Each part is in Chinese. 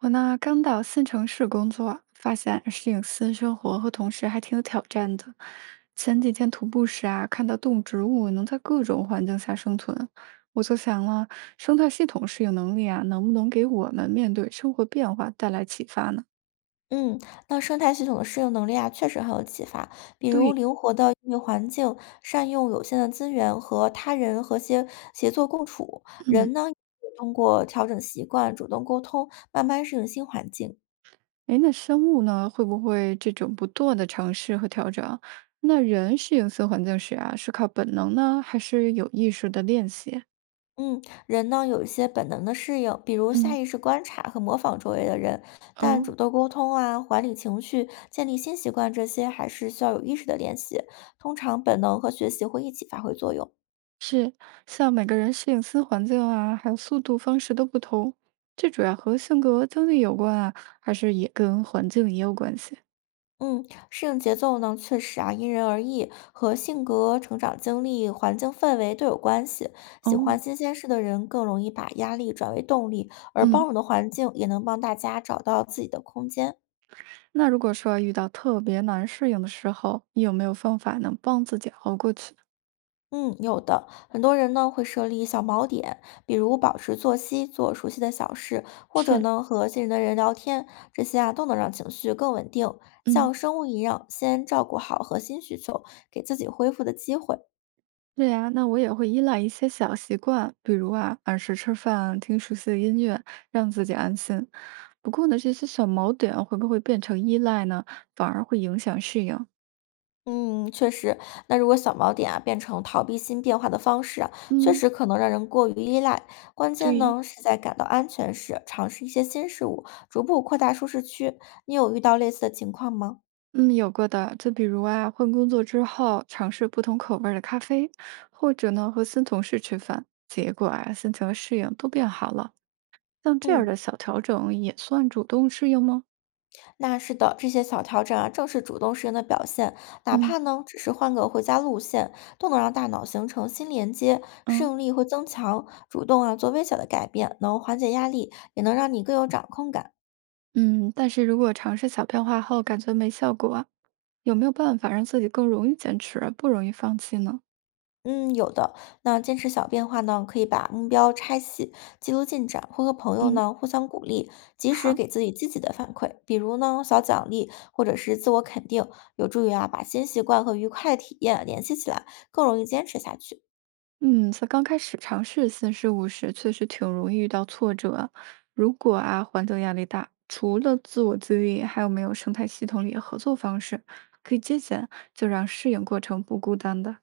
我呢，刚到新城市工作，发现适应新生活和同事还挺有挑战的。前几天徒步时啊，看到动植物能在各种环境下生存，我就想了，生态系统适应能力啊，能不能给我们面对生活变化带来启发呢？嗯，那生态系统的适应能力啊，确实很有启发。比如对，灵活的应对环境，善用有限的资源和他人和谐协作共处。人呢，通过调整习惯、主动沟通，慢慢适应新环境。哎，那生物呢，会不会这种不断的尝试和调整？那人适应新环境时啊，是靠本能呢，还是有意识的练习？嗯，人呢有一些本能的适应，比如下嗯，意识观察和模仿周围的人，但哦。主动沟通啊、管理情绪、建立新习惯这些，还是需要有意识的练习。通常本能和学习会一起发挥作用。像每个人适应新环境啊，还有速度方式都不同，这主要和性格、经历有关啊，还是也跟环境也有关系？嗯，适应节奏呢，确实啊，因人而异，和性格、成长经历、环境氛围都有关系。喜欢哦，新鲜事的人更容易把压力转为动力，而包嗯，容的环境也能帮大家找到自己的空间。那如果说遇到特别难适应的时候，你有没有方法能帮自己熬过去？嗯，有的，很多人呢会设立小锚点，比如保持作息，做熟悉的小事，或者是，呢和信任的人聊天，这些啊都能让情绪更稳定。嗯，像生物一样，先照顾好核心需求，给自己恢复的机会。对呀，那我也会依赖一些小习惯，比如啊，按时吃饭，听熟悉的音乐，让自己安心。不过呢，这些小锚点会不会变成依赖呢？反而会影响适应。嗯，确实。那如果小锚点啊变成逃避新变化的方式啊，确嗯，实可能让人过于依赖。关键对。呢是在感到安全时，尝试一些新事物，逐步扩大舒适区。你有遇到类似的情况吗？嗯，有过的，就比如啊，换工作之后尝试不同口味儿的咖啡，或者呢和新同事吃饭，结果啊心情和适应都变好了。像这样嗯，的小调整也算主动适应吗？那是的，这些小调整啊，正是主动适应的表现。哪嗯怕呢只是换个回家路线，都能让大脑形成新连接，适嗯应力会增强。主动啊做微小的改变，能缓解压力，也能让你更有掌控感。嗯，但是如果尝试小变化后感觉没效果啊，有没有办法让自己更容易坚持，不容易放弃呢？嗯，有的。那坚持小变化呢，可以把目标拆细，记录进展，会和朋友嗯，呢互相鼓励，及时好。给自己积极的反馈，比如呢小奖励或者是自我肯定，有助于啊把新习惯和愉快的体验联系起来，更容易坚持下去。嗯，在刚开始尝试新事物时，确实挺容易遇到挫折啊。如果啊，环境压力大，除了自我自愈，还有没有生态系统里的合作方式可以借鉴，就让适应过程不孤单的？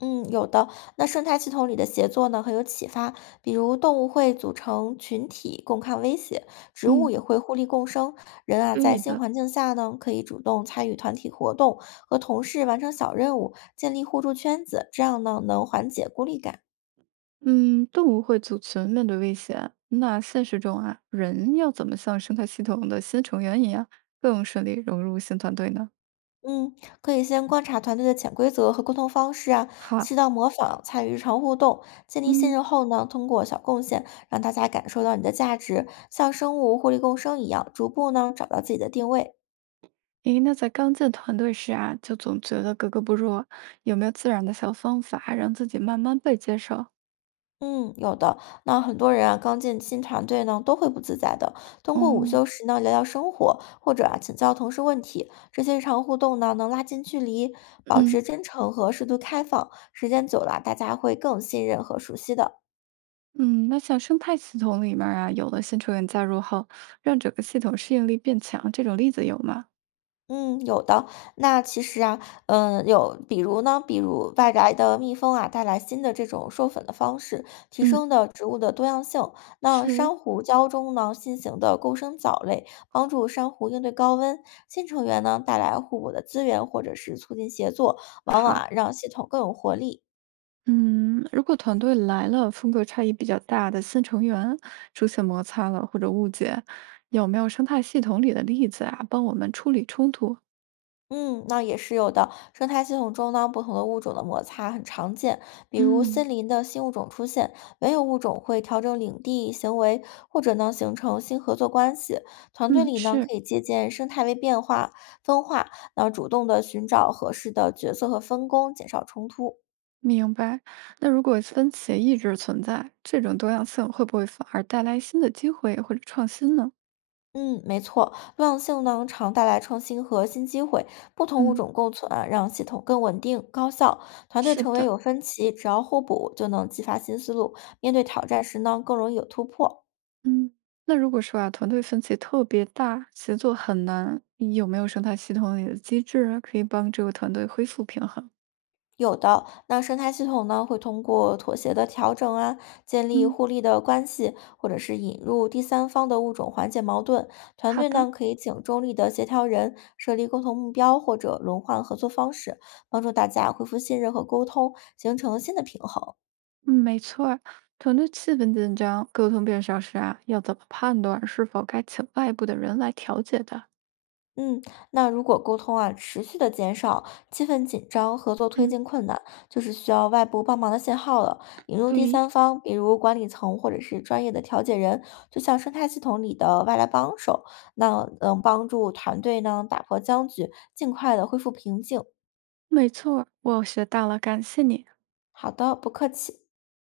嗯，有的。那生态系统里的协作呢，很有启发。比如动物会组成群体共抗威胁，植物嗯，也会互利共生。人啊，可以在新的。环境下呢，可以主动参与团体活动，和同事完成小任务，建立互助圈子，这样呢，能缓解孤立感。嗯，动物会组群面对危险，那现实中啊，人要怎么像生态系统的新成员一样，更顺利融入新团队呢？嗯，可以先观察团队的潜规则和沟通方式啊，好啊，适当模仿，参与日常互动，建立信嗯。任后呢，通过小贡献让大家感受到你的价值，像生物互利共生一样，逐步呢找到自己的定位。诶，那在刚进团队时啊，就总觉得格格不入，有没有自然的小方法让自己慢慢被接受？嗯，有的。那很多人啊，刚进新团队呢，都会不自在的。通过午嗯休时呢，聊聊生活，或者啊，请教同事问题，这些日常互动呢，能拉近距离，保嗯，持真诚和适度开放。时间久了啊，大家会更信任和熟悉的。嗯，那像生态系统里面儿啊，有了新成员加入后，让整个系统适应力变强，这种例子有吗？嗯，有的。那其实啊，有，比如呢，比如外来的蜜蜂啊，带来新的这种授粉的方式，提嗯，升的植物的多样性。那是，珊瑚礁中呢，新型的共生藻类帮助珊瑚应对高温，新成员呢带来互补的资源，或者是促进协作，往往好，啊让系统更有活力。嗯，如果团队来了风格差异比较大的新成员，出现摩擦了或者误解，有没有生态系统里的例子啊，帮我们处理冲突？嗯，那也是有的。生态系统中呢，不同的物种的摩擦很常见，比如嗯。森林的新物种出现，原有物种会调整领地行为，或者呢形成新合作关系。团队嗯，里呢是。可以借鉴生态位变化、分化，那主动的寻找合适的角色和分工，减少冲突。明白。那如果分歧一直存在，这种多样性会不会反而带来新的机会或者创新呢？嗯，没错，多样性呢常带来创新和新机会，不同物嗯，种共存啊，让系统更稳定、高效。团队是成员的，有分歧，只要互补，就能激发新思路。面对挑战时呢，更容易有突破。嗯，那如果说啊，团队分歧特别大，协作很难，有没有生态系统里的机制啊可以帮这个团队恢复平衡？有的，那生态系统呢，会通过妥协的调整啊，建立嗯，互利的关系，或者是引入第三方的物种缓解矛盾。团好队的，呢，可以请中立的协调人，设立共同目标或者轮换合作方式，帮助大家恢复信任和沟通，形成新的平衡。嗯，没错儿，团队气氛紧张，沟通变少时啊，要怎么判断是否该请外部的人来调解的？嗯，那如果沟通啊持续的减少，气氛紧张，合作推嗯。进困难，就是需要外部帮忙的信号了。引入第对，三方，比如管理层或者是专业的调解人，就像生态系统里的外来帮手，那能帮助团队呢打破僵局，尽快的恢复平静。没错儿，我学到了，感谢你。好的，不客气。